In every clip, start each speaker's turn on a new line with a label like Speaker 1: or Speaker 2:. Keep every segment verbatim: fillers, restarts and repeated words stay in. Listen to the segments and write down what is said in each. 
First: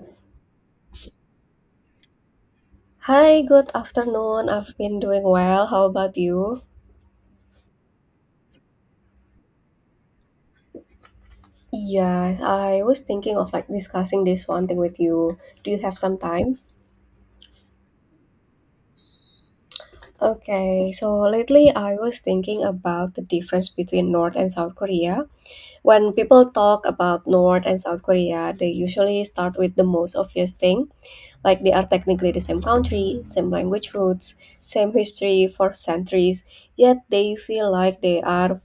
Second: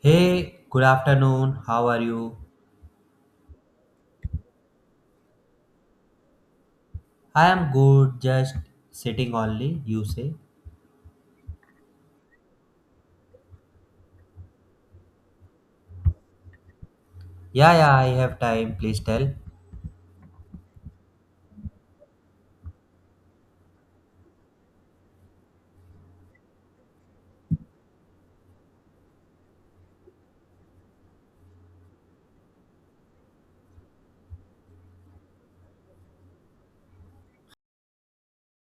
Speaker 1: Hey, good afternoon. How are you?
Speaker 2: Hi, good afternoon. I've been doing well. How about you?
Speaker 1: I am good, just sitting only, you say.
Speaker 2: Yes, I was thinking of like discussing this one thing with you. Do you have some time?
Speaker 1: Yeah, yeah, I have time. Please tell.
Speaker 2: Okay, so lately I was thinking about the difference between North and South Korea. When people talk about North and South Korea, they usually start with the most obvious thing, like they are technically the same country, same language roots, same history for centuries, yet they feel like they are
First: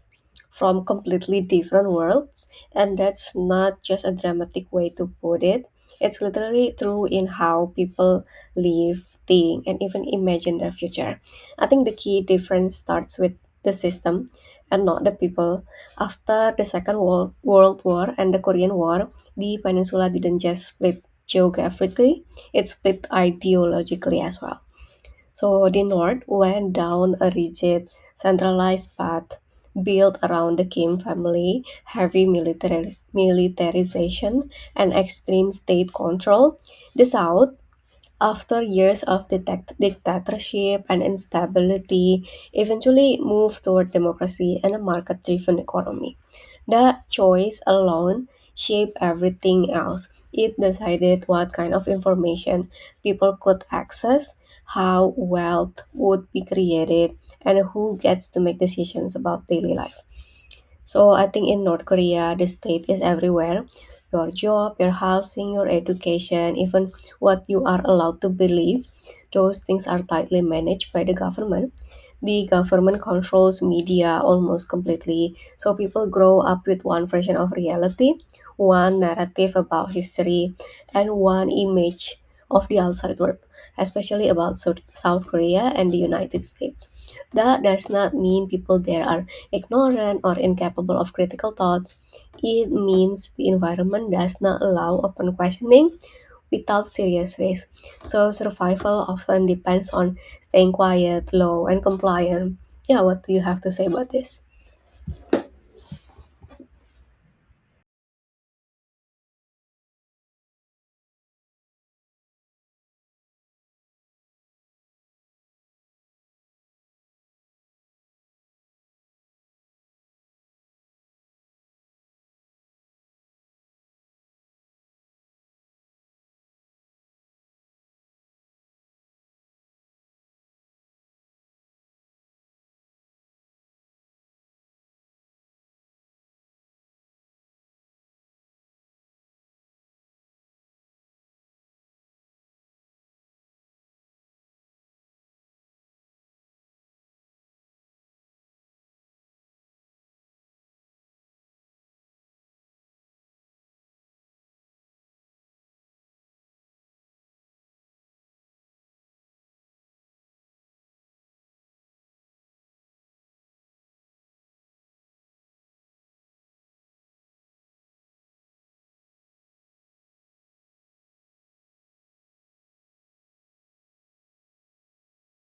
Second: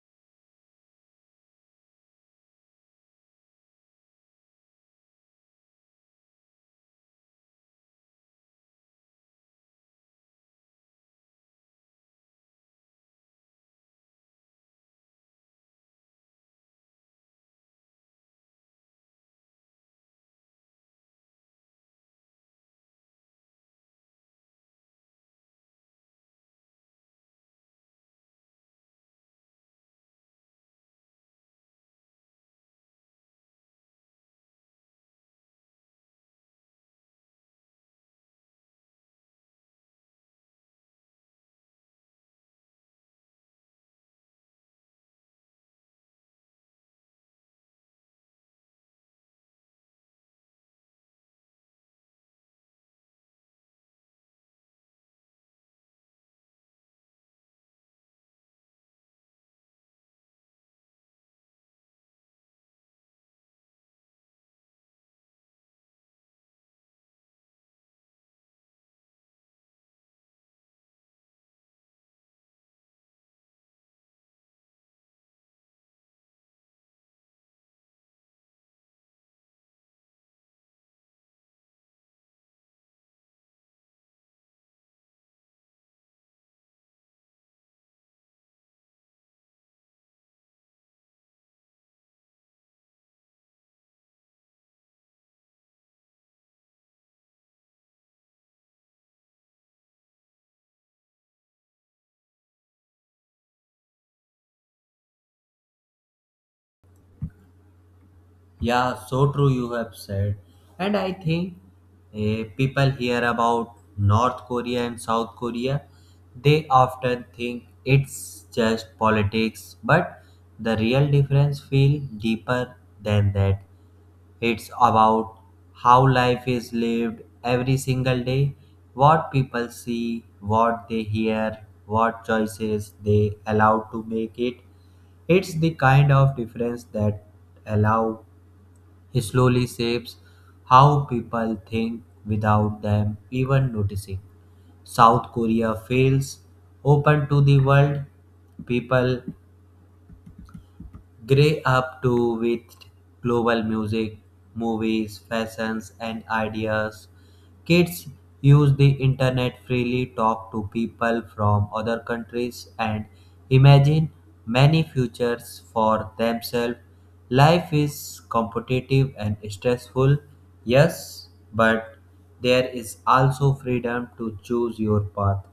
Speaker 2: from completely different worlds, and that's not just a dramatic way to put it. It's literally true in how people live, think, and even imagine their future. I think the key difference starts with the system and not the people. After the Second World, World War and the Korean War, the peninsula didn't just split geographically, it split ideologically as well. So the North went down a rigid, centralized path built around the Kim family, heavy military, militarization, and extreme state control. The South, after years of dictat- dictatorship and instability, eventually moved toward democracy and a market driven economy. That choice alone shaped everything else. It decided what kind of information people could access, how wealth would be created, and who gets to make decisions about daily life. So I think in North Korea, the state is everywhere. Your job, your housing, your education, even what you are allowed to believe, those things are tightly managed by the government. The government controls media almost completely, so people grow up with one version of reality, one narrative about history, and one image of the outside world, especially about South South Korea and the United States. That does not mean people there are ignorant or incapable of critical thoughts. It means the environment does not allow open questioning without serious risk. So survival often depends on staying quiet, low, and compliant. Yeah, what do you have to say about this?
Speaker 1: Yeah, so true you have said. And I think eh, people hear about North Korea and South Korea, they often think it's just politics, but the real difference feel deeper than that. It's about how life is lived every single day, what people see, what they hear, what choices they allow to make it. It's the kind of difference that allow he slowly shapes how people think without them even noticing. South Korea fails open to the world. People Gray up to with global music, movies, fashions, and ideas. Kids use the internet freely, talk to people from other countries, and imagine many futures for themselves. Life is competitive and stressful, yes, but there is also freedom to choose your path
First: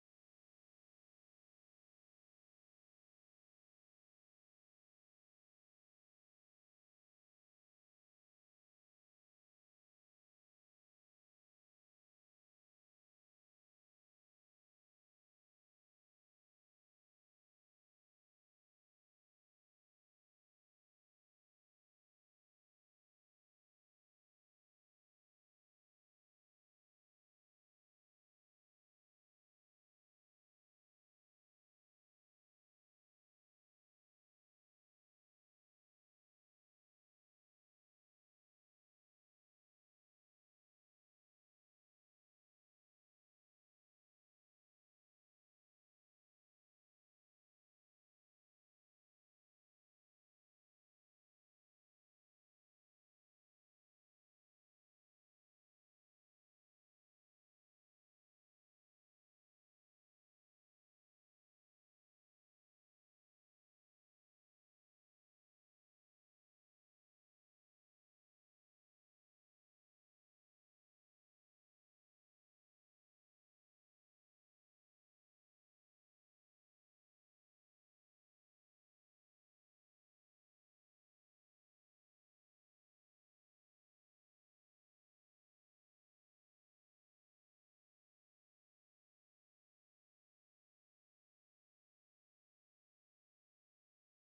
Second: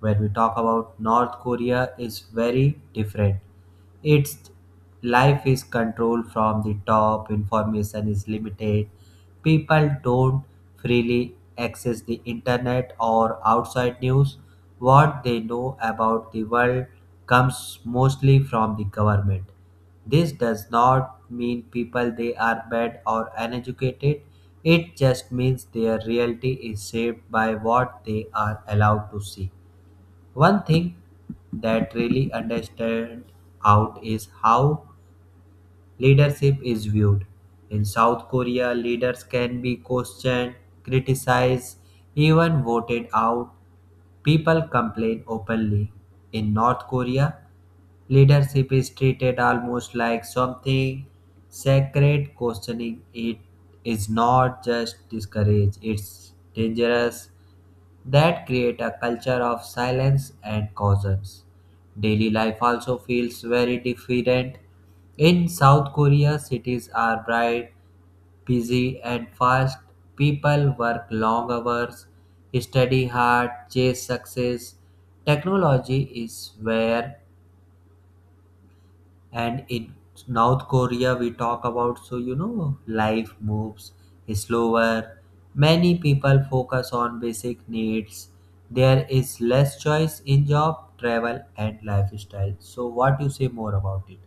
Speaker 1: when we talk about North Korea is very different its life is controlled from the top information is limited people don't freely access the internet or outside news what they know about the world comes mostly from the government this does not mean people they are bad or uneducated it just means their reality is shaped by what they are allowed to see one thing that really understand out is how leadership is viewed. In South Korea, leaders can be questioned, criticized, even voted out. People complain openly. In North Korea, leadership is treated almost like something sacred. Questioning it is not just discouraged, it's dangerous that create a culture of silence and cautions. Daily life also feels very different. In South Korea, cities are bright, busy, and fast. People work long hours, study hard, chase success. Technology is where and in North Korea we talk about so, you know, life moves slower, many people focus on basic needs, there is less choice in job travel and lifestyle. So what you say more about it?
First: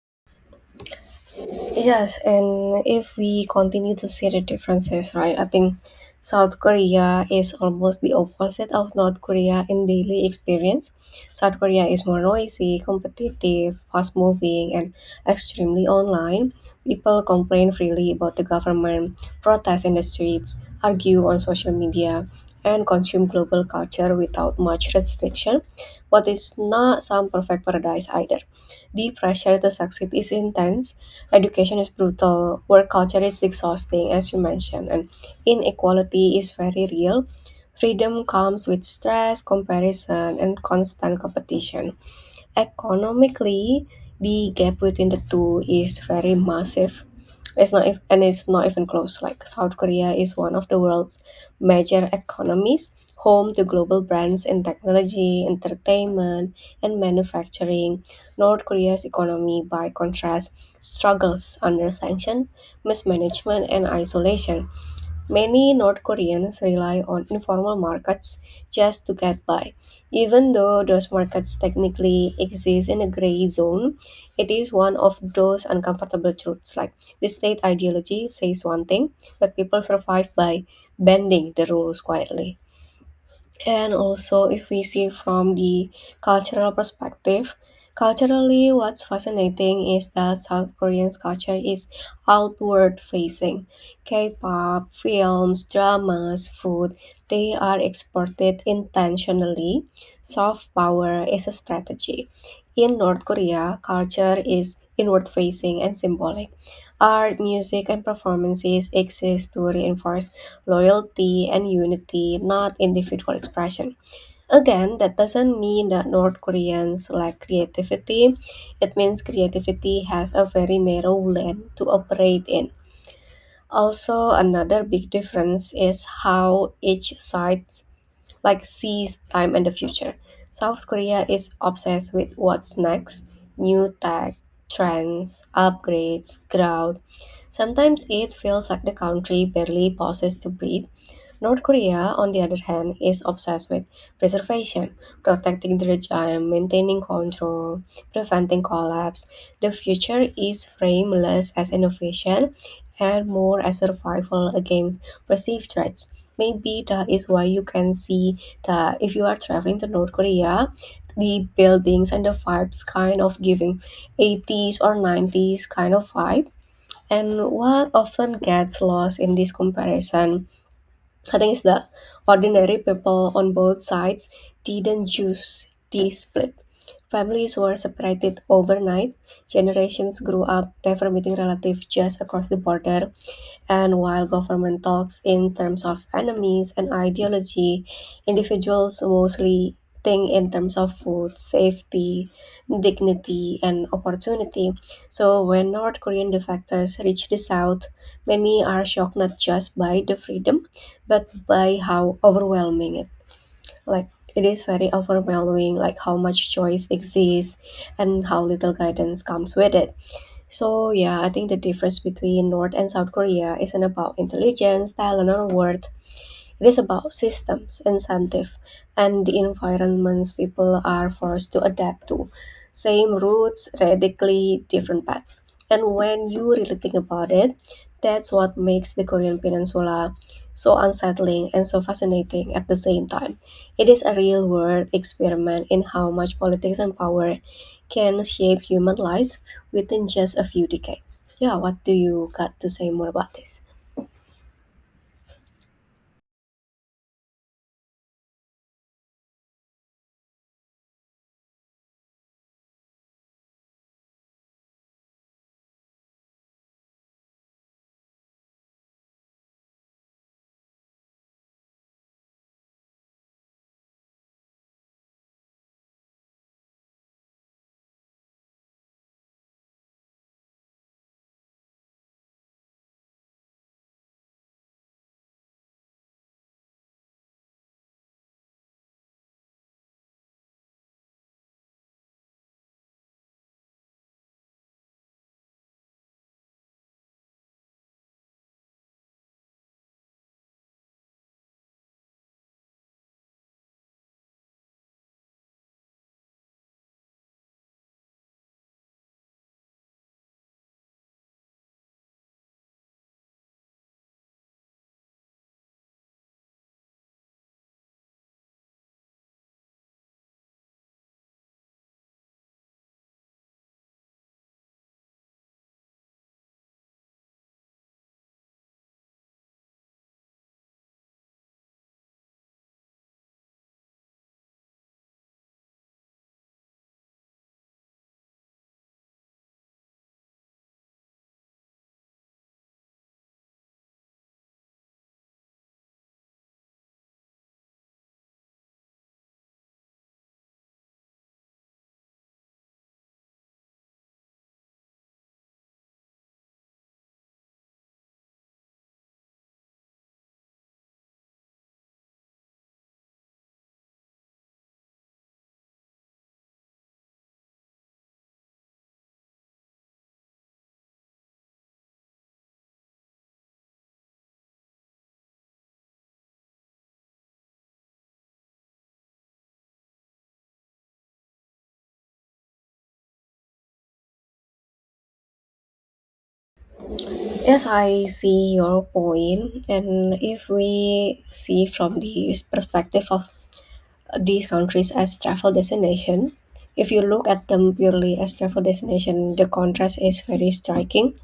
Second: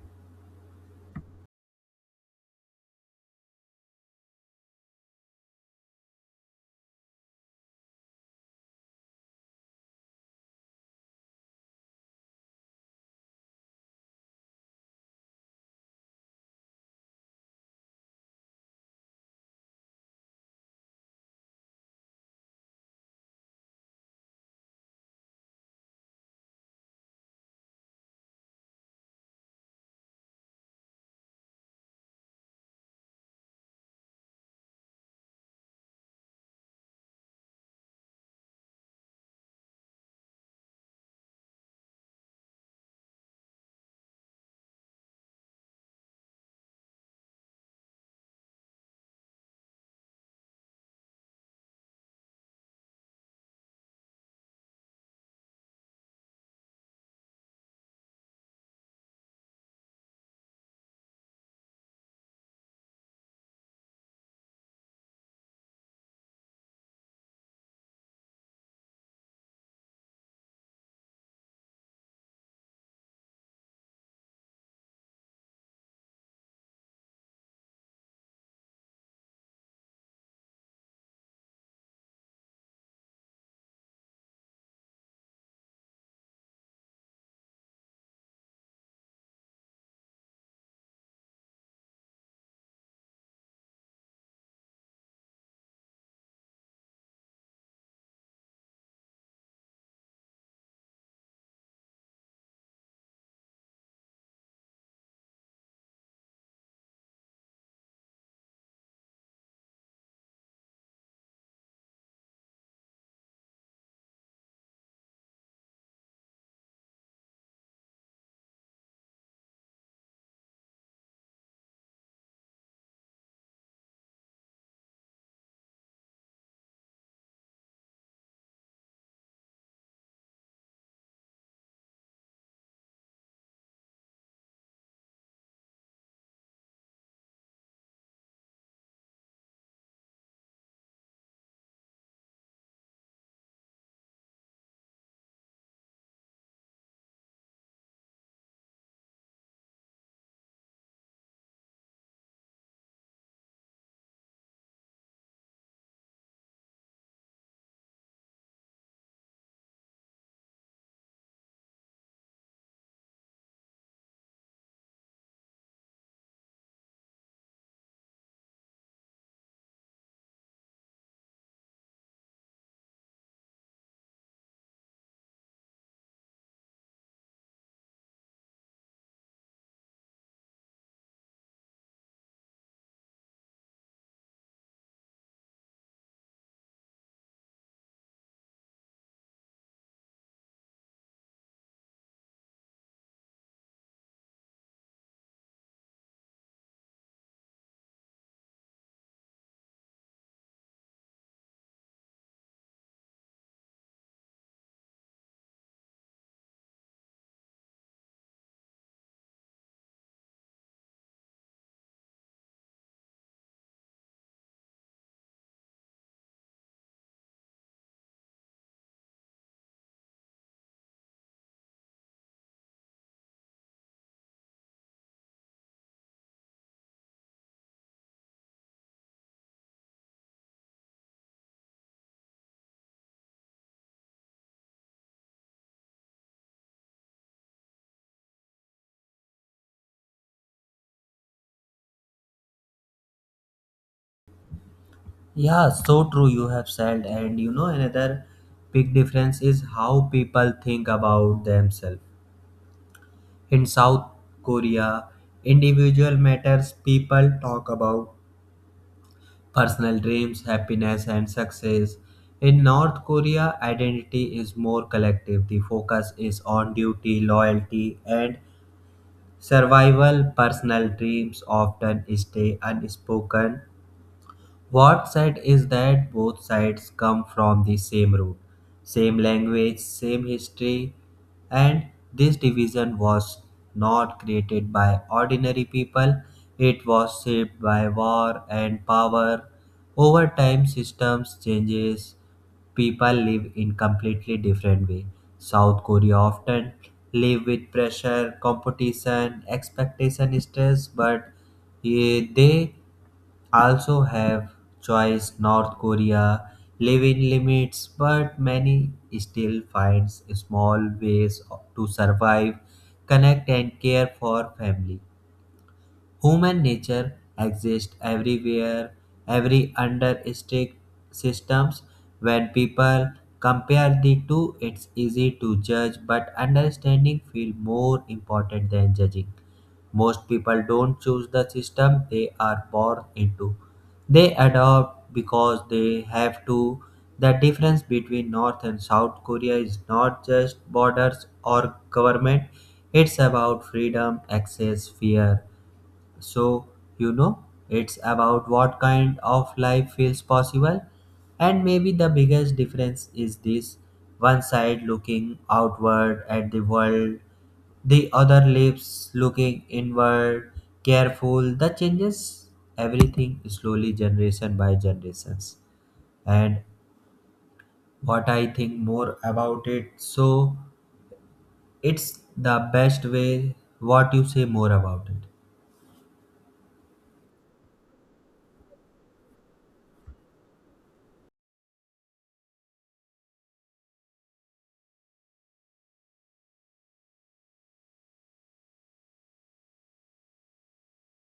Speaker 2: Yes, and if we continue to see the differences, right? I think South Korea is almost the opposite of North Korea in daily experience. South Korea is more noisy, competitive, fast moving, and extremely online. People complain freely about the government, protest in the streets, argue on social media, and consume global culture without much restriction. But it's not some perfect paradise either. The pressure to succeed is intense. Education is brutal, work culture is exhausting, as you mentioned, and inequality is very real. Freedom comes with stress, comparison, and constant competition. Economically, the gap between the two is very massive. It's not if, and it's not even close. Like South Korea is one of the world's major economies, home to global brands in technology, entertainment, and manufacturing. North Korea's economy, by contrast, struggles under sanction, mismanagement, and isolation. Many North Koreans rely on informal markets just to get by. Even though those markets technically exist in a gray zone, it is one of those uncomfortable truths. Like the state ideology says one thing, but people survive by bending the rules quietly. And also, if we see from the cultural perspective, culturally, what's fascinating is that South Korean's culture is outward facing. K pop, films, dramas, food, they are exported intentionally. Soft power is a strategy. In North Korea, culture is inward facing and symbolic. Art, music, and performances exist to reinforce loyalty and unity, not individual expression. Again, that doesn't mean that North Koreans lack creativity. It means creativity has a very narrow lane to operate in. Also, another big difference is how each side like sees time and the future. South Korea is obsessed with what's next, new tech, trends, upgrades, crowd. Sometimes it feels like the country barely pauses to breathe. North Korea, on the other hand, is obsessed with preservation, protecting the regime, maintaining control, preventing collapse. The future is framed less as innovation and more as survival against perceived threats. Maybe that is why you can see that if you are traveling to North Korea, the buildings and the vibes kind of giving eighties or nineties kind of vibe. And what often gets lost in this comparison, I think it's the ordinary people on both sides didn't choose the split. Families were separated overnight. Generations grew up never meeting relatives just across the border. And while government talks in terms of enemies and ideology, individuals mostly think in terms of food, safety, dignity, and opportunity. So when North Korean defectors reach the South, many are shocked not just by the freedom, but by how overwhelming it. Like it is very overwhelming, like how much choice exists and how little guidance comes with it. So yeah, I think the difference between North and South Korea isn't about intelligence, talent, or worth. It is about systems, incentive, and the environments people are forced to adapt to. Same routes, radically different paths. And when you really think about it, that's what makes the Korean Peninsula so unsettling and so fascinating at the same time. It is a real world experiment in how much politics and power can shape human lives within just a few decades. Yeah, what do you got to say more about this?
Speaker 1: Yeah, so true you have said. And you know another big difference is how people think about themselves in South Korea. Individual matters, people talk about personal dreams, happiness, and success. In North Korea, identity is more collective. The focus is on duty, loyalty, and survival. Personal dreams often stay unspoken. What sad is that both sides come from the same root, same language, same history, and this division was not created by ordinary people, it was shaped by war and power. Over time, systems changes, people live in completely different way. South Korea often live with pressure, competition, expectation, stress, but eh, they also have choice. North Korea living limits, but many still finds small ways to survive, connect and care for family. Human nature exists everywhere, every under strict systems. When people compare the two, it's easy to judge, but understanding feels more important than judging. Most people don't choose the system they are born into. They adopt because they have to. The difference between North and South Korea is not just borders or government, it's about freedom, access, fear. So, you know, it's about what kind of life feels possible. And maybe the biggest difference is this: one side looking outward at the world, the other lives looking inward, careful. That changes everything slowly, generation by generations. And what I think more about it, so it's the best way. What you say more about it?
Speaker 2: Yes, I see your point. And if we see from the perspective of these countries as travel destination. If you look at them purely as travel destination, the contrast is very striking.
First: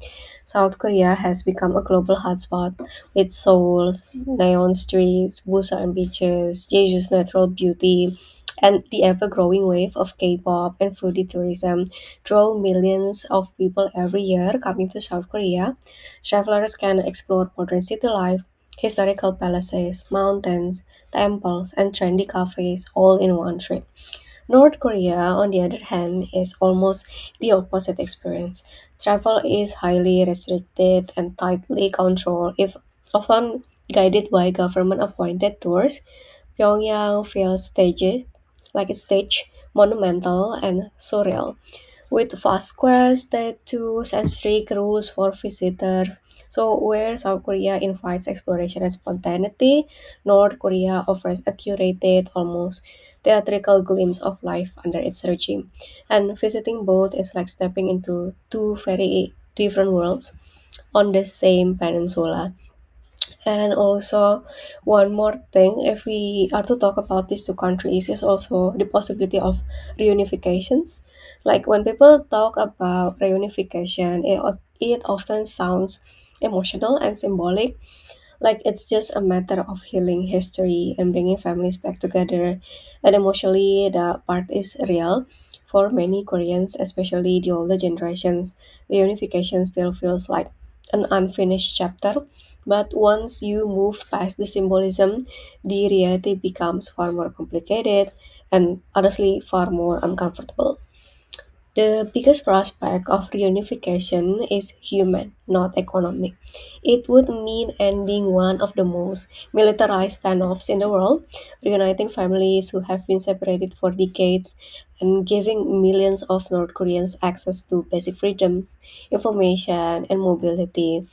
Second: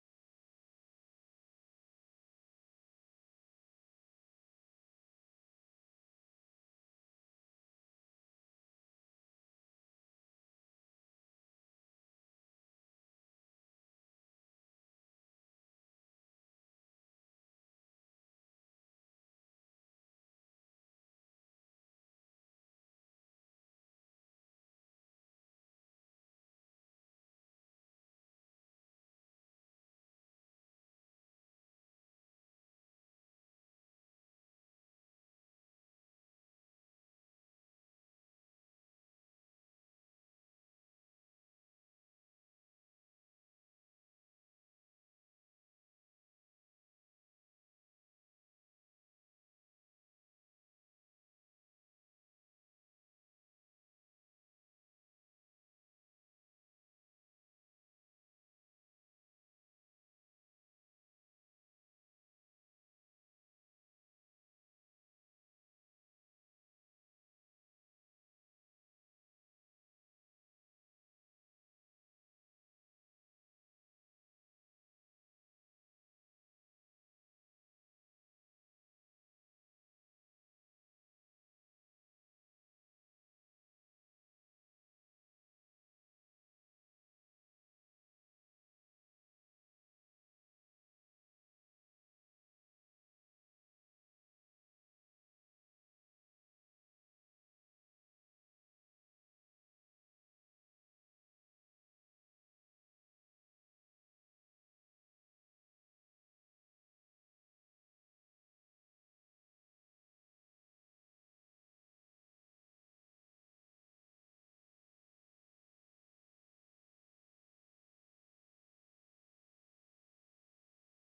Speaker 2: South Korea has become a global hotspot with Seoul's neon streets, Busan beaches, Jeju's natural beauty, and the ever-growing wave of K-pop and foodie tourism draw millions of people every year coming to South Korea. Travelers can explore modern city life, historical palaces, mountains, temples, and trendy cafes all in one trip. North Korea, on the other hand, is almost the opposite experience. Travel is highly restricted and tightly controlled, if often guided by government-appointed tours. Pyongyang feels staged, like a stage, monumental, and surreal with fast squares that two sensory cruise for visitors. So where South Korea invites exploration and spontaneity, North Korea offers a curated, almost theatrical glimpse of life under its regime. And visiting both is like stepping into two very different worlds on the same peninsula. And also, one more thing, if we are to talk about these two countries, is also the possibility of reunifications. Like when people talk about reunification, it, o- it often sounds emotional and symbolic, like it's just a matter of healing history and bringing families back together. And emotionally, the part is real. For many Koreans, especially the older generations, the unification still feels like an unfinished chapter. But once you move past the symbolism, the reality becomes far more complicated and honestly far more uncomfortable. The biggest prospect of reunification is human, not economic. It would mean ending one of the most militarized standoffs in the world, reuniting families who have been separated for decades, and giving millions of North Koreans access to basic freedoms, information, and mobility.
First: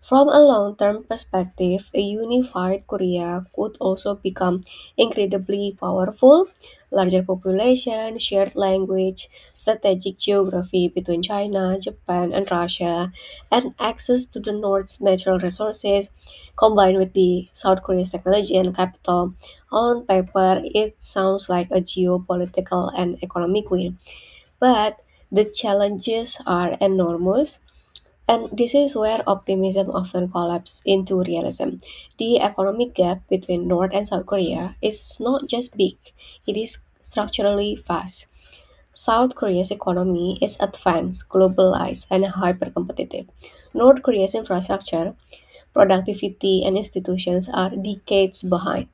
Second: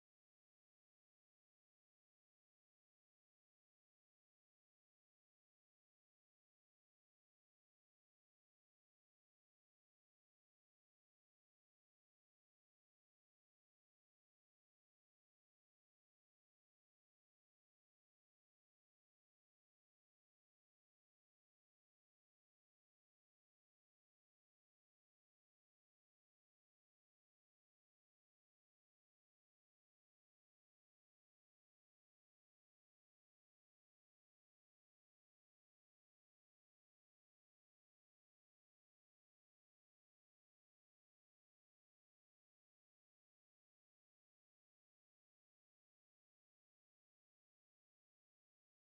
Speaker 2: From a long term perspective, a unified Korea could also become incredibly powerful. Larger population, shared language, strategic geography between China, Japan, and Russia, and access to the North's natural resources, combined with the South Korea's technology and capital. On paper, it sounds like a geopolitical and economic win, but the challenges are enormous and this is where optimism often collapses into realism. The economic gap between North and South Korea is not just big, it is structurally vast. South Korea's economy is advanced, globalized, and hyper competitive. North Korea's infrastructure, productivity, and institutions are decades behind.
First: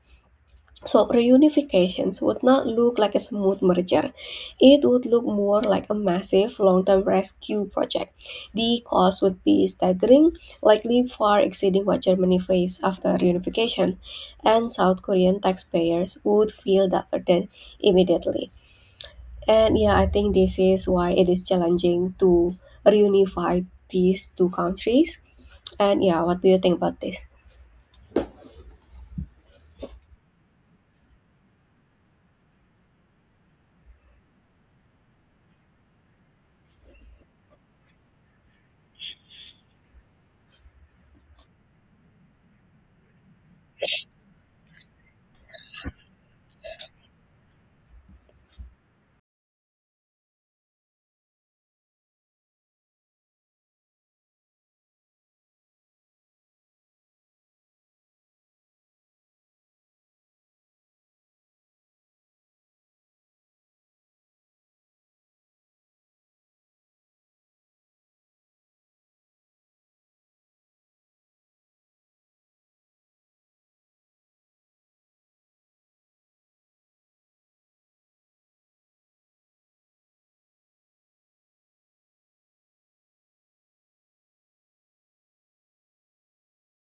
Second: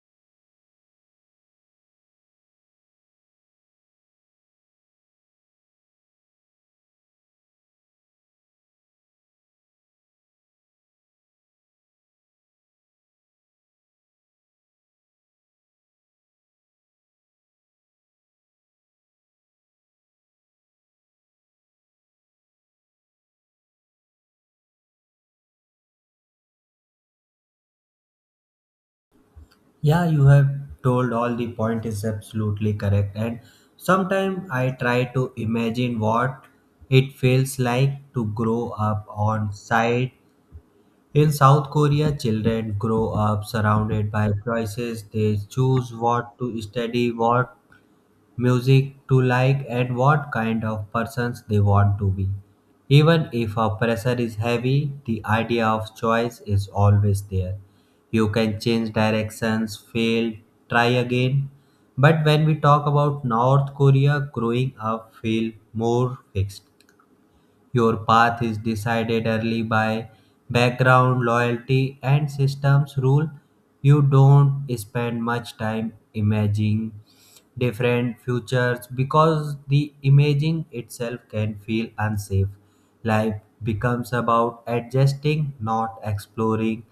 Speaker 2: So reunifications would not look like a smooth merger. It would look more like a massive long-term rescue project. The cost would be staggering, likely far exceeding what Germany faced after reunification, and South Korean taxpayers would feel the burden immediately. And yeah, I think this is why it is challenging to reunify these two countries. And yeah, what do you think about this?
Speaker 1: Yeah, you have told all the point is absolutely correct. And sometimes I try to imagine what it feels like to grow up on site. In South Korea, children grow up surrounded by choices. They choose what to study, what music to like and what kind of persons they want to be. Even if a pressure is heavy, the idea of choice is always there. You can change directions, fail, try again. But when we talk about North Korea, growing up feel more fixed. Your path is decided early by background, loyalty, and systems rule. You don't spend much time imagining different futures because the imaging itself can feel unsafe. Life becomes about adjusting, not exploring.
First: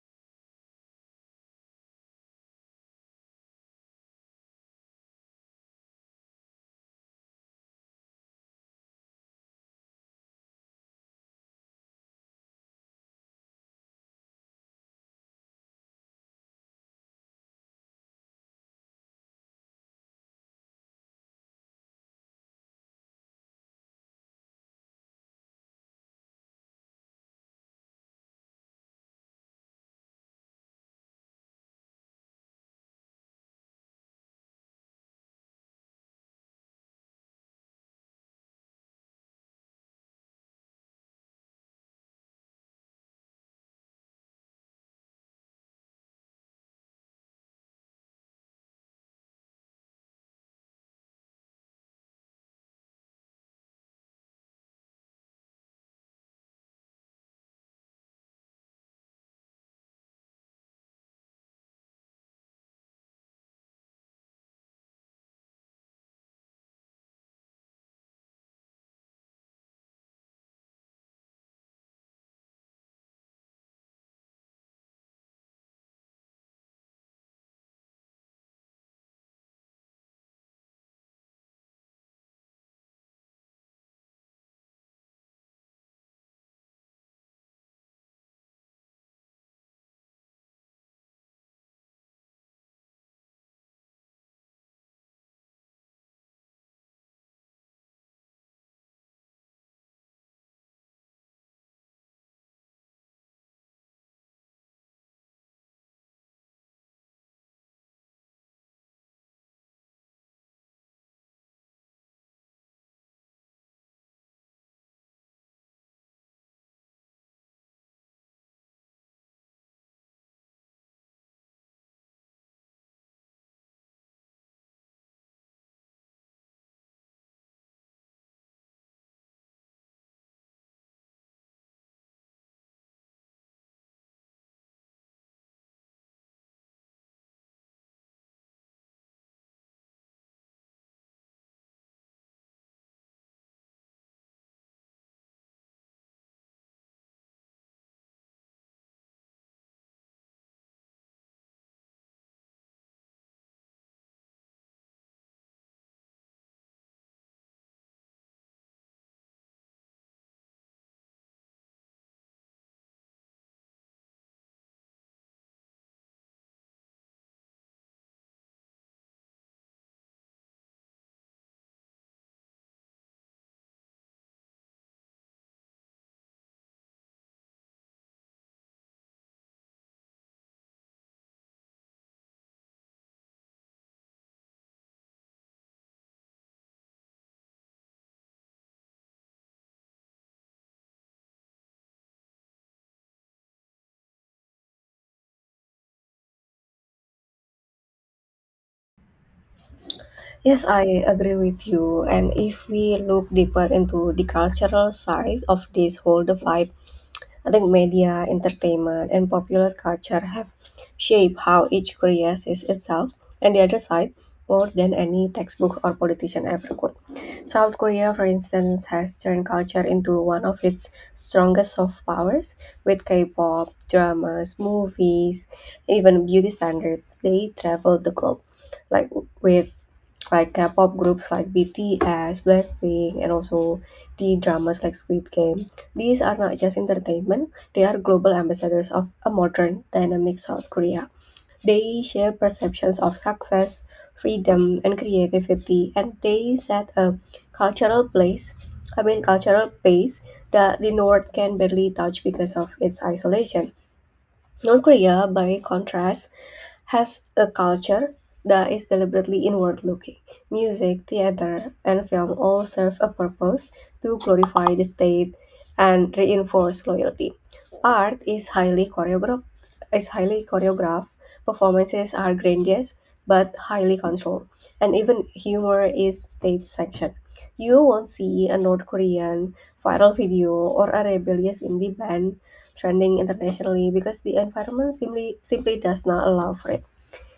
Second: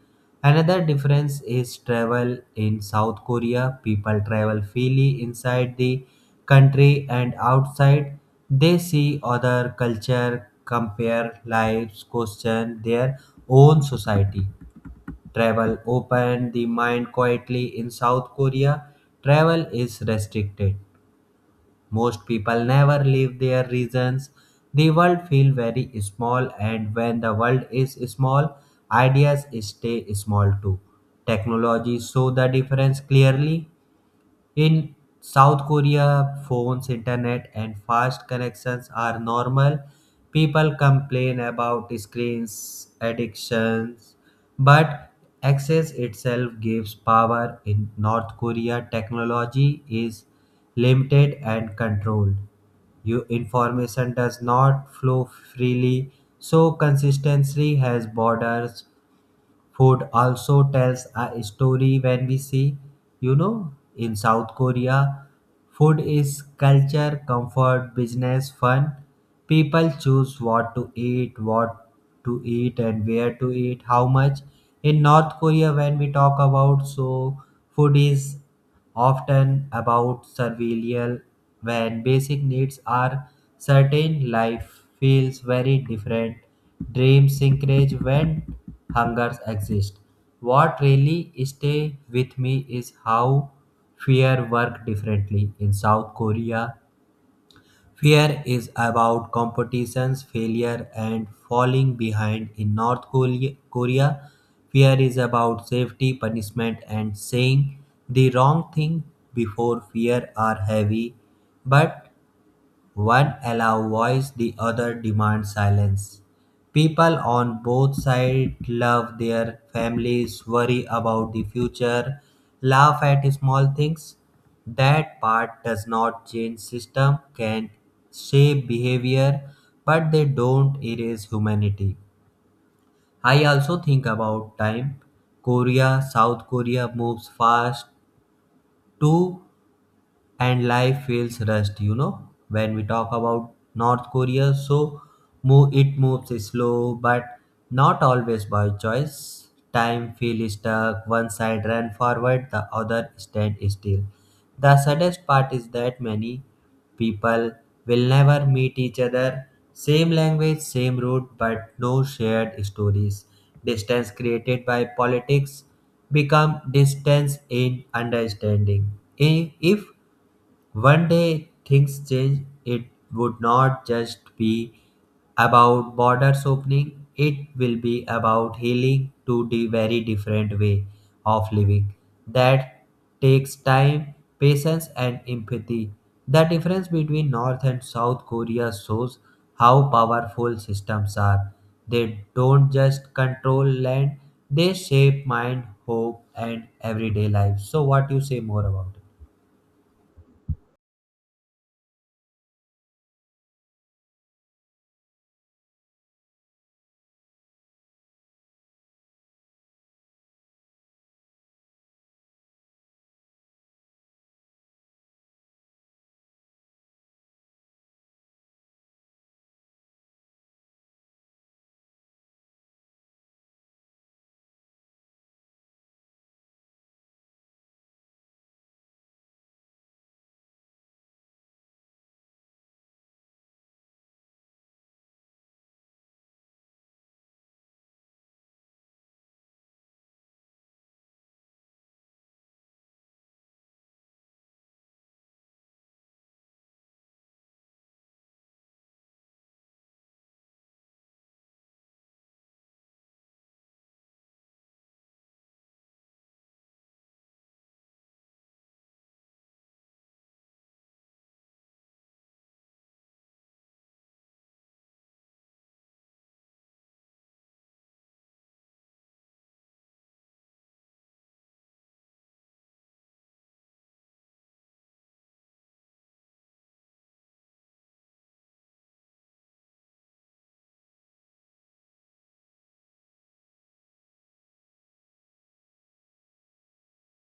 Speaker 1: Another difference is travel in South Korea. People travel freely inside the country and outside. They see other culture, compare lives, question their own society. Travel open the mind quietly in South Korea. Travel is restricted. Most people never leave their regions. The world feels very small, and when the world is small, ideas stay small too. Technology show the difference clearly. In South Korea, phones, internet, and fast connections are normal. People complain about screens addictions, but access itself gives power. In North Korea, technology is limited and controlled. Your information does not flow freely, so consistency has borders. Food also tells a story. When we see, you know, in South Korea, food is culture, comfort, business, fun. People choose what to eat, what to eat and where to eat, how much. In North Korea, when we talk about so, food is often about survival. When basic needs are certain, life feels very different. Dreams encourage when hungers exist. What really stay with me is how fear work differently. In South Korea, fear is about competition's failure and falling behind. In North Kole- Korea, fear is about safety, punishment, and saying the wrong thing. Before fear are heavy, but one allows voice, the other demands silence. People on both sides love their families, worry about the future, laugh at small things. That part does not change system, can shape behavior, but they don't erase humanity. I also think about time. Korea, South Korea moves fast too and life feels rushed. You know, when we talk about North Korea so, move, it moves slow, but not always by choice. Time feels stuck. One side ran forward, the other stand still. The saddest part is that many people will never meet each other. Same language, same route, but no shared stories. Distance created by politics become distance in understanding. I- if one day things change, it would not just be about borders opening, it will be about healing to the very different way of living. That takes time, patience, and empathy. The difference between North and South Korea shows how powerful systems are. They don't just control land, they shape mind, hope, and everyday life. So, what you say more about it?
Speaker 2: Yes, I agree with you. And if we look deeper into the cultural side of this whole divide, I think media, entertainment, and popular culture have shaped how each creates is itself and the other side more than any textbook or politician ever could. South Korea, for instance, has turned culture into one of its strongest soft powers with K-pop, dramas, movies, even beauty standards. They travel the globe like with like K-pop groups like B T S, Blackpink, and also the dramas like Squid Game. These are not just entertainment; they are global ambassadors of a modern, dynamic South Korea. They share perceptions of success, freedom, and creativity, and they set a cultural place. I mean, cultural pace that the North can barely touch because of its isolation. North Korea, by contrast, as a culture that is deliberately inward looking, music, theater, and film all serve a purpose to glorify the state and reinforce loyalty. Art is highly choreographed, is highly choreographed. Performances are grandiose but highly controlled, and even humor is state sanctioned. You won't see a North Korean viral video or a rebellious indie band trending internationally because the environment simply simply does not allow for it.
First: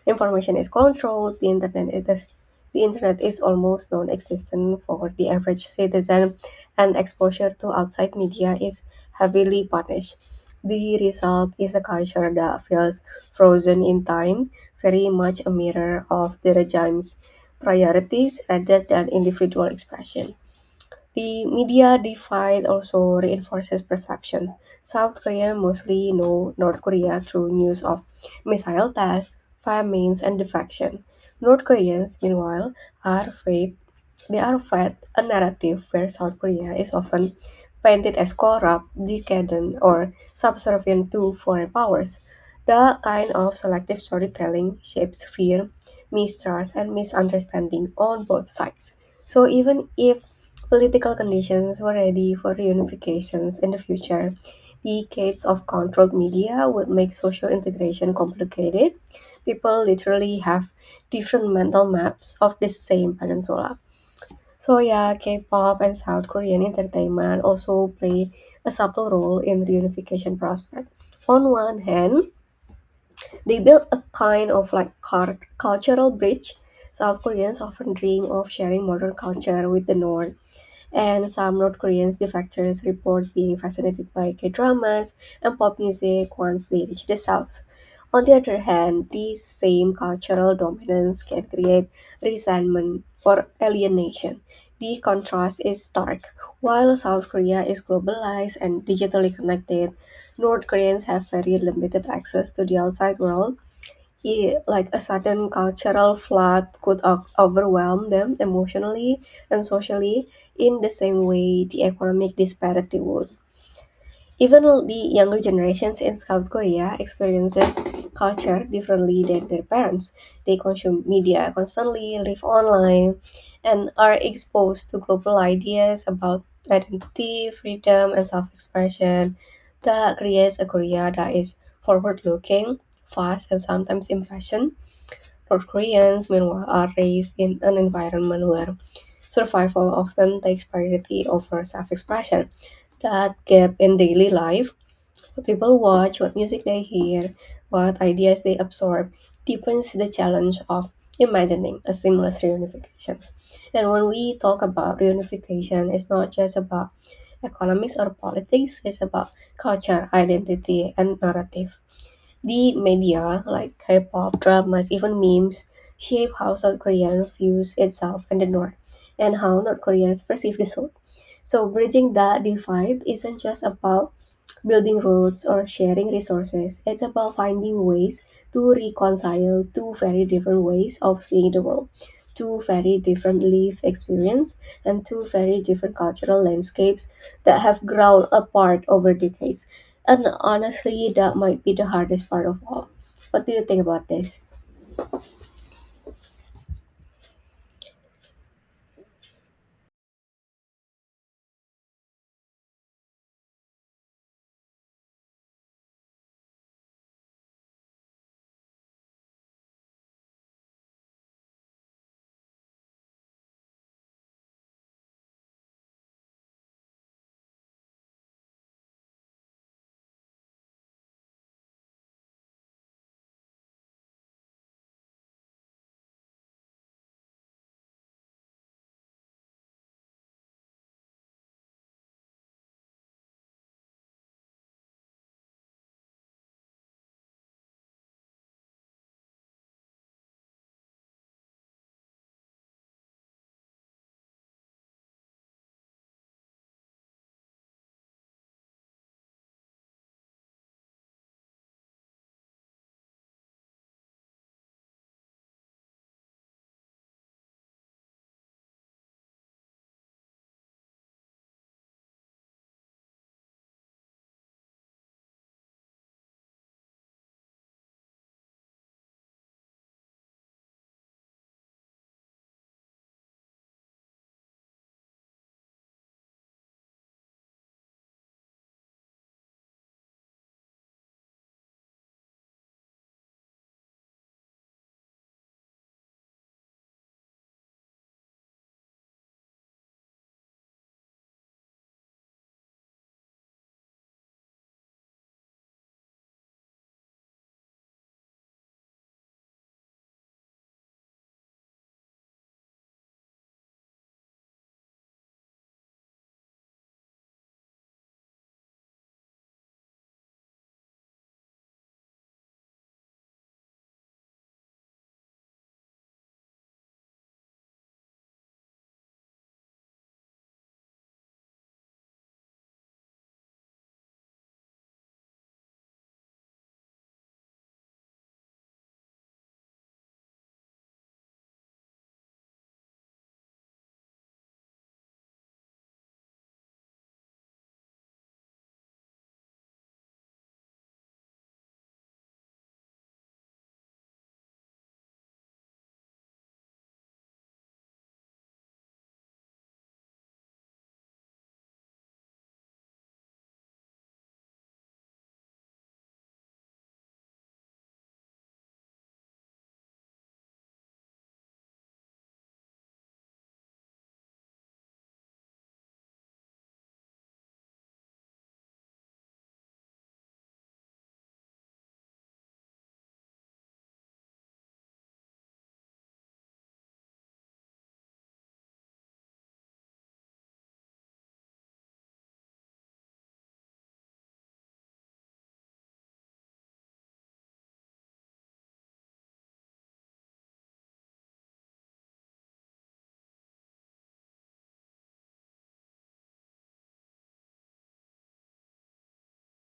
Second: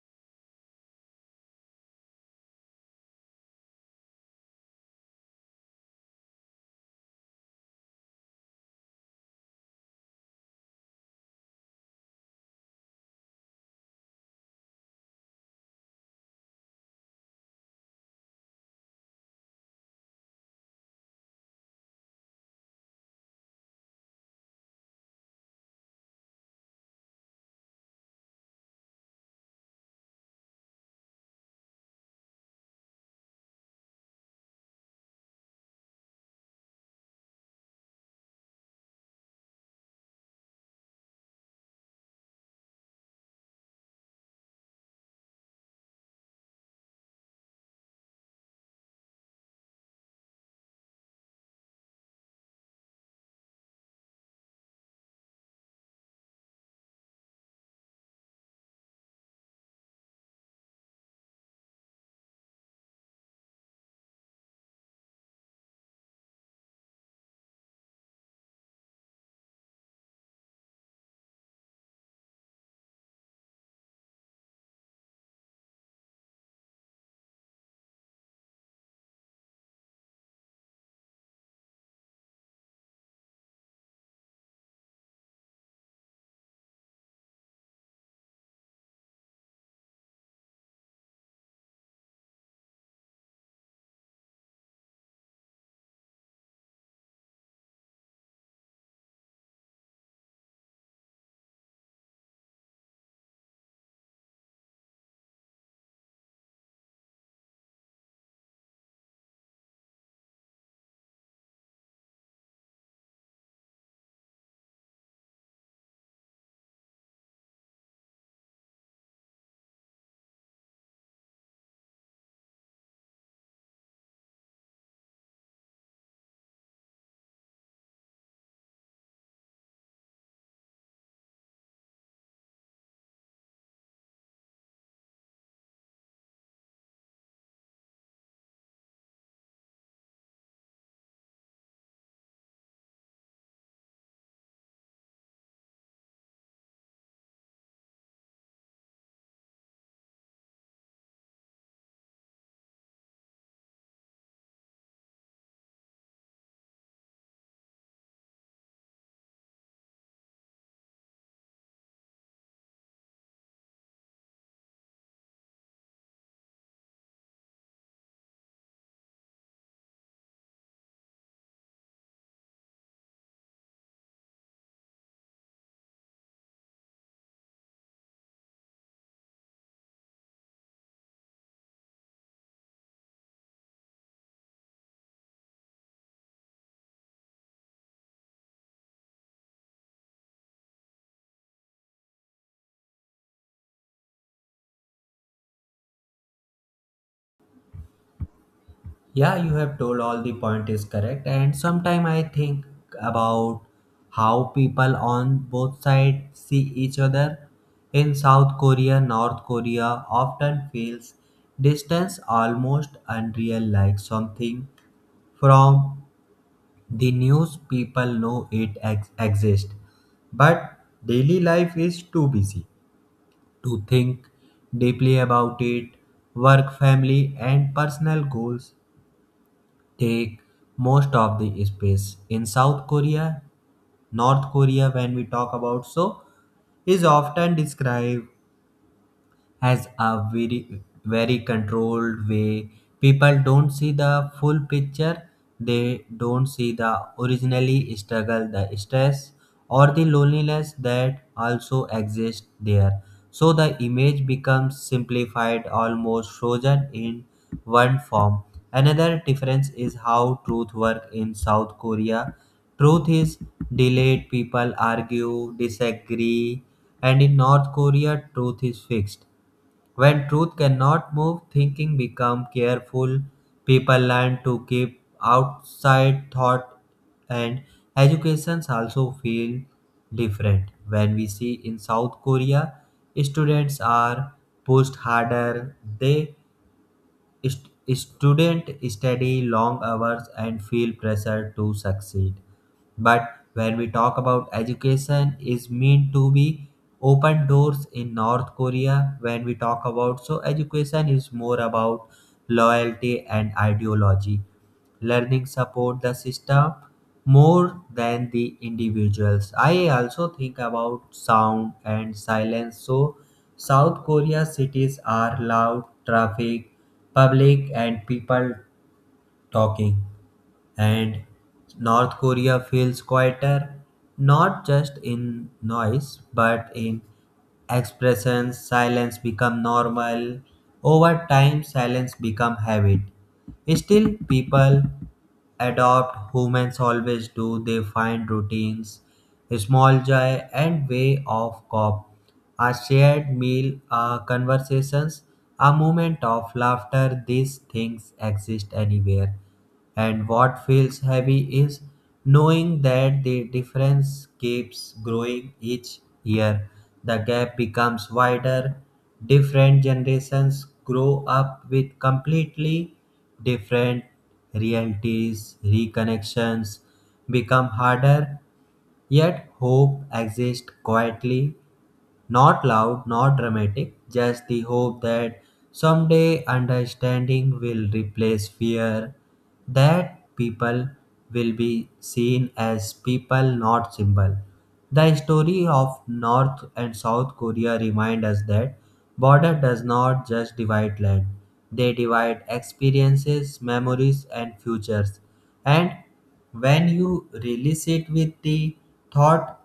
Speaker 2: Information is controlled. The internet is the, the internet is almost non-existent for the average citizen, and exposure to outside media is heavily punished. The result is a culture that feels frozen in time, very much a mirror of the regime's priorities rather than individual expression. The media divide also reinforces perception. South Korea mostly know North Korea through news of missile tests, famines, and defection. North Koreans, meanwhile, are afraid they are fed a narrative where South Korea is often painted as corrupt, decadent, or subservient to foreign powers. The kind of selective storytelling shapes fear, mistrust, and misunderstanding on both sides. So even if political conditions were ready for reunifications in the future, decades of controlled media would make social integration complicated. People literally have different mental maps of the same peninsula. So yeah, K-pop and South Korean entertainment also play a subtle role in reunification prospect. On one hand, they built a kind of like cul- cultural bridge. South Koreans often dream of sharing modern culture with the North, and some North Koreans defectors report being fascinated by K-dramas and pop music once they reach the South. On the other hand, these same cultural dominance can create resentment or alienation. The contrast is stark. While South Korea is globalized and digitally connected, North Koreans have very limited access to the outside world, yeah, like a sudden cultural flood could o- overwhelm them emotionally and socially in the same way the economic disparity would. Even the younger generations in South Korea experiences culture differently than their parents. They consume media constantly, live online, and are exposed to global ideas about identity, freedom, and self-expression. That creates a Korea that is forward-looking, fast, and sometimes impassioned. North Koreans, meanwhile, are raised in an environment where survival often takes priority over self expression. That gap in daily life, what people watch, what music they hear, what ideas they absorb, deepens the challenge of imagining a seamless reunification. And when we talk about reunification, it's not just about economics or politics, it's about culture, identity, and narrative. The media, like K pop, dramas, even memes, shape how South Korea views itself and the North, and how North Koreans perceive the South. So, bridging that divide isn't just about building roads, or sharing resources. It's about finding ways to reconcile two very different ways of seeing the world, two very different life experience, and two very different cultural landscapes that have grown apart over decades. And honestly, that might be the hardest part of all. What do you think about this?
Speaker 1: Yeah, you have told all the point is correct. And sometime I think about how people on both sides see each other. In South Korea, North Korea often feels distance almost unreal, like something from the news. People know it ex- exists. But daily life is too busy to think deeply about it. Work, family, and personal goals take most of the space in South Korea. North Korea, when we talk about so, is often described has a very very controlled way. People don't see the full picture, they don't see the originally struggle, the stress or the loneliness that also exists there. So the image becomes simplified, almost frozen in one form. Another difference is how truth work. In South Korea, truth is delayed, people argue, disagree. And in North Korea, truth is fixed. When truth cannot move, thinking become careful. People learn to keep outside thought. And educations also feel different. When we see in South Korea, students are pushed harder. They st- student study long hours and feel pressure to succeed. But when we talk about education is meant to be open doors. In North Korea, when we talk about so, education is more about loyalty and ideology. Learning support the system more than the individuals. I also think about sound and silence. So South Korea cities are loud, traffic, public and people talking. And North Korea feels quieter, not just in noise, but in expressions. Silence become normal. Over time, silence become habit. Still, people adopt. Humans always do. They find routines, small joy, and way of cop. A shared meal, a conversations, a moment of laughter. These things exist anywhere. And what feels heavy is knowing that the difference keeps growing each year. The gap becomes wider. Different generations grow up with completely different realities. Reconnections become harder, yet hope exists quietly, not loud, not dramatic, just the hope that someday understanding will replace fear, that people will be seen as people, not symbol. The story of North and South Korea remind us that border does not just divide land, they divide experiences, memories and futures. And when you release it with the thought,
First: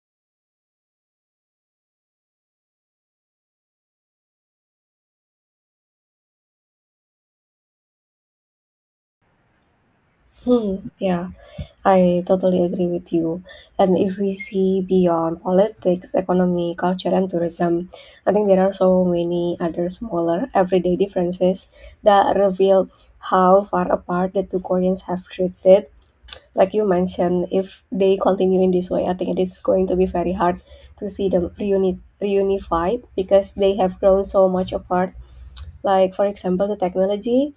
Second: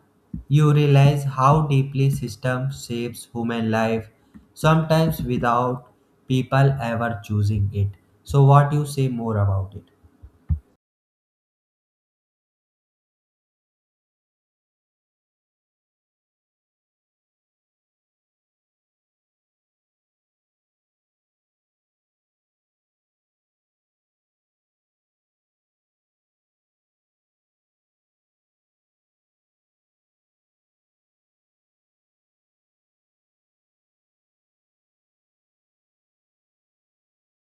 Speaker 1: you realize how deeply system shapes human life, sometimes without people ever choosing it. So what you say more about it?
Speaker 2: Hmm, yeah, I totally agree with you. And if we see beyond politics, economy, culture, and tourism, I think there are so many other smaller everyday differences that reveal how far apart the two Koreans have drifted. Like you mentioned, if they continue in this way, I think it is going to be very hard to see them reuni- reunified because they have grown so much apart. Like, for example, the technology.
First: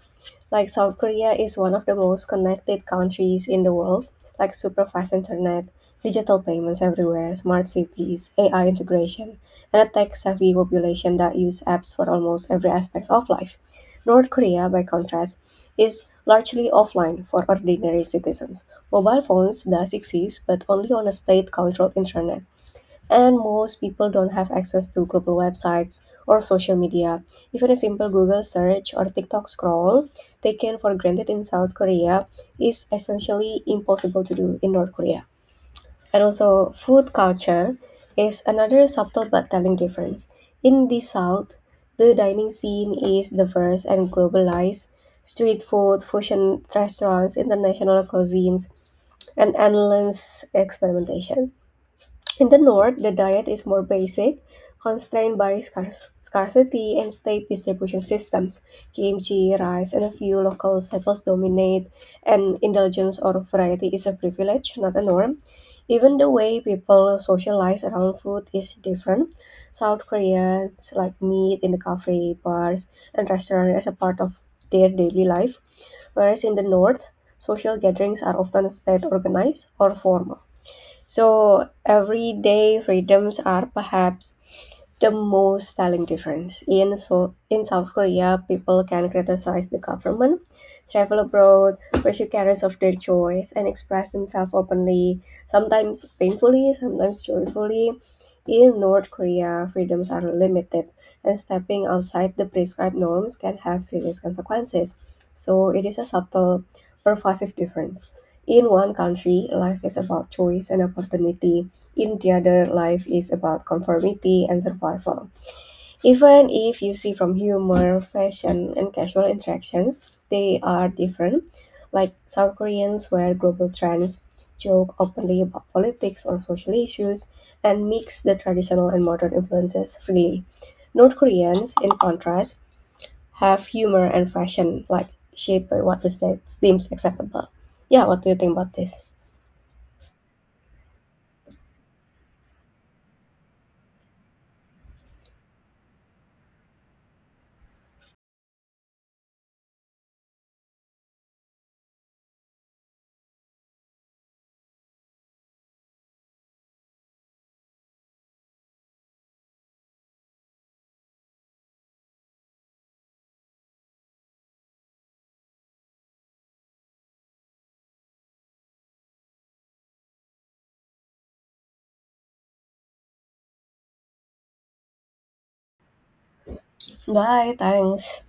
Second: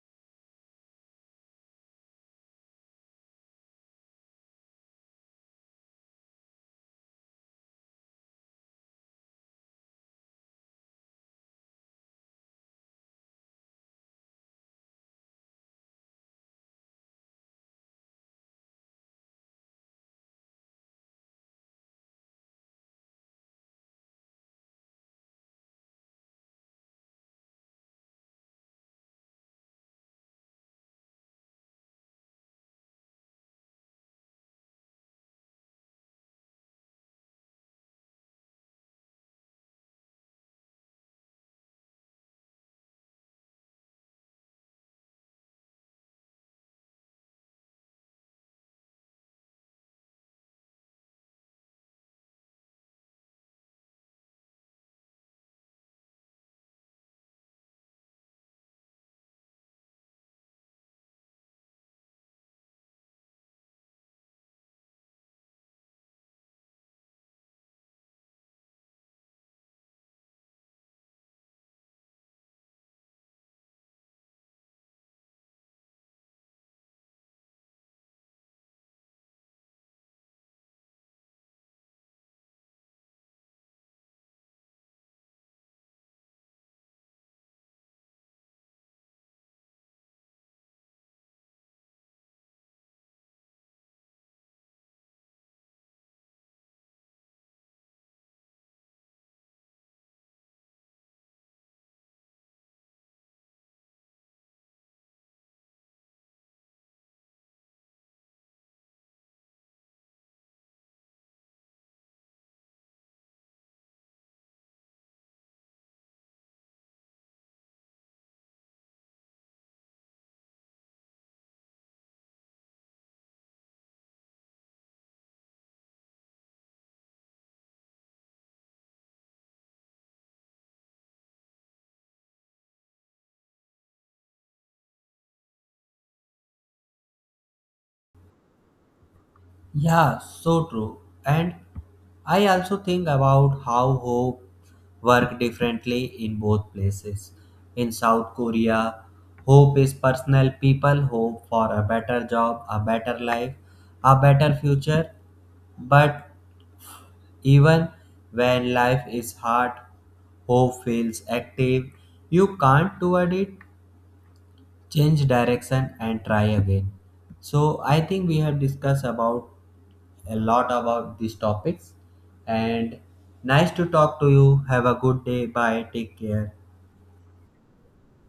Speaker 2: Like South Korea is one of the most connected countries in the world, like super fast internet, digital payments everywhere, smart cities, A I integration, and a tech-savvy population that use apps for almost every aspect of life. North Korea, by contrast, is largely offline for ordinary citizens. Mobile phones does exist, but only on a state-controlled internet and most people don't have access to global websites or social media. Even a simple Google search or TikTok scroll, taken for granted in South Korea, is essentially impossible to do in North Korea. And also, food culture is another subtle but telling difference. In the South, the dining scene is diverse and globalized. Street food, fusion restaurants, international cuisines, and endless experimentation. In the north, the diet is more basic, constrained by scarce- scarcity and state distribution systems. Kimchi, rice, and a few local staples dominate, and indulgence or variety is a privilege, not a norm. Even the way people socialize around food is different. South Koreans like meat in the cafe, bars, and restaurants as a part of their daily life, whereas in the north, social gatherings are often state organized or formal. So everyday freedoms are perhaps the most telling difference. In so in South Korea, people can criticize the government, travel abroad, pursue careers of their choice, and express themselves openly, sometimes painfully, sometimes joyfully. In North Korea, freedoms are limited, and stepping outside the prescribed norms can have serious consequences. So it is a subtle, pervasive difference. In one country, life is about choice and opportunity. In the other, life is about conformity and survival. Even if you see from humor, fashion, and casual interactions, they are different. Like South Koreans wear global trends, joke openly about politics or social issues, and mix the traditional and modern influences freely. North Koreans, in contrast, have humor and fashion like shaped by what is that seems acceptable. Yeah, what do you think about this?
Speaker 1: Yeah, so true. And I also think about how hope work differently in both places. In South Korea, hope is personal. People hope for a better job, a better life, a better future. But even when life is hard, hope feels active. You can't towards it, change direction and try again. So I think we have discussed about a lot about these topics, and nice to talk to you. Have a good day. Bye. Take care.
Speaker 2: Bye. Thanks.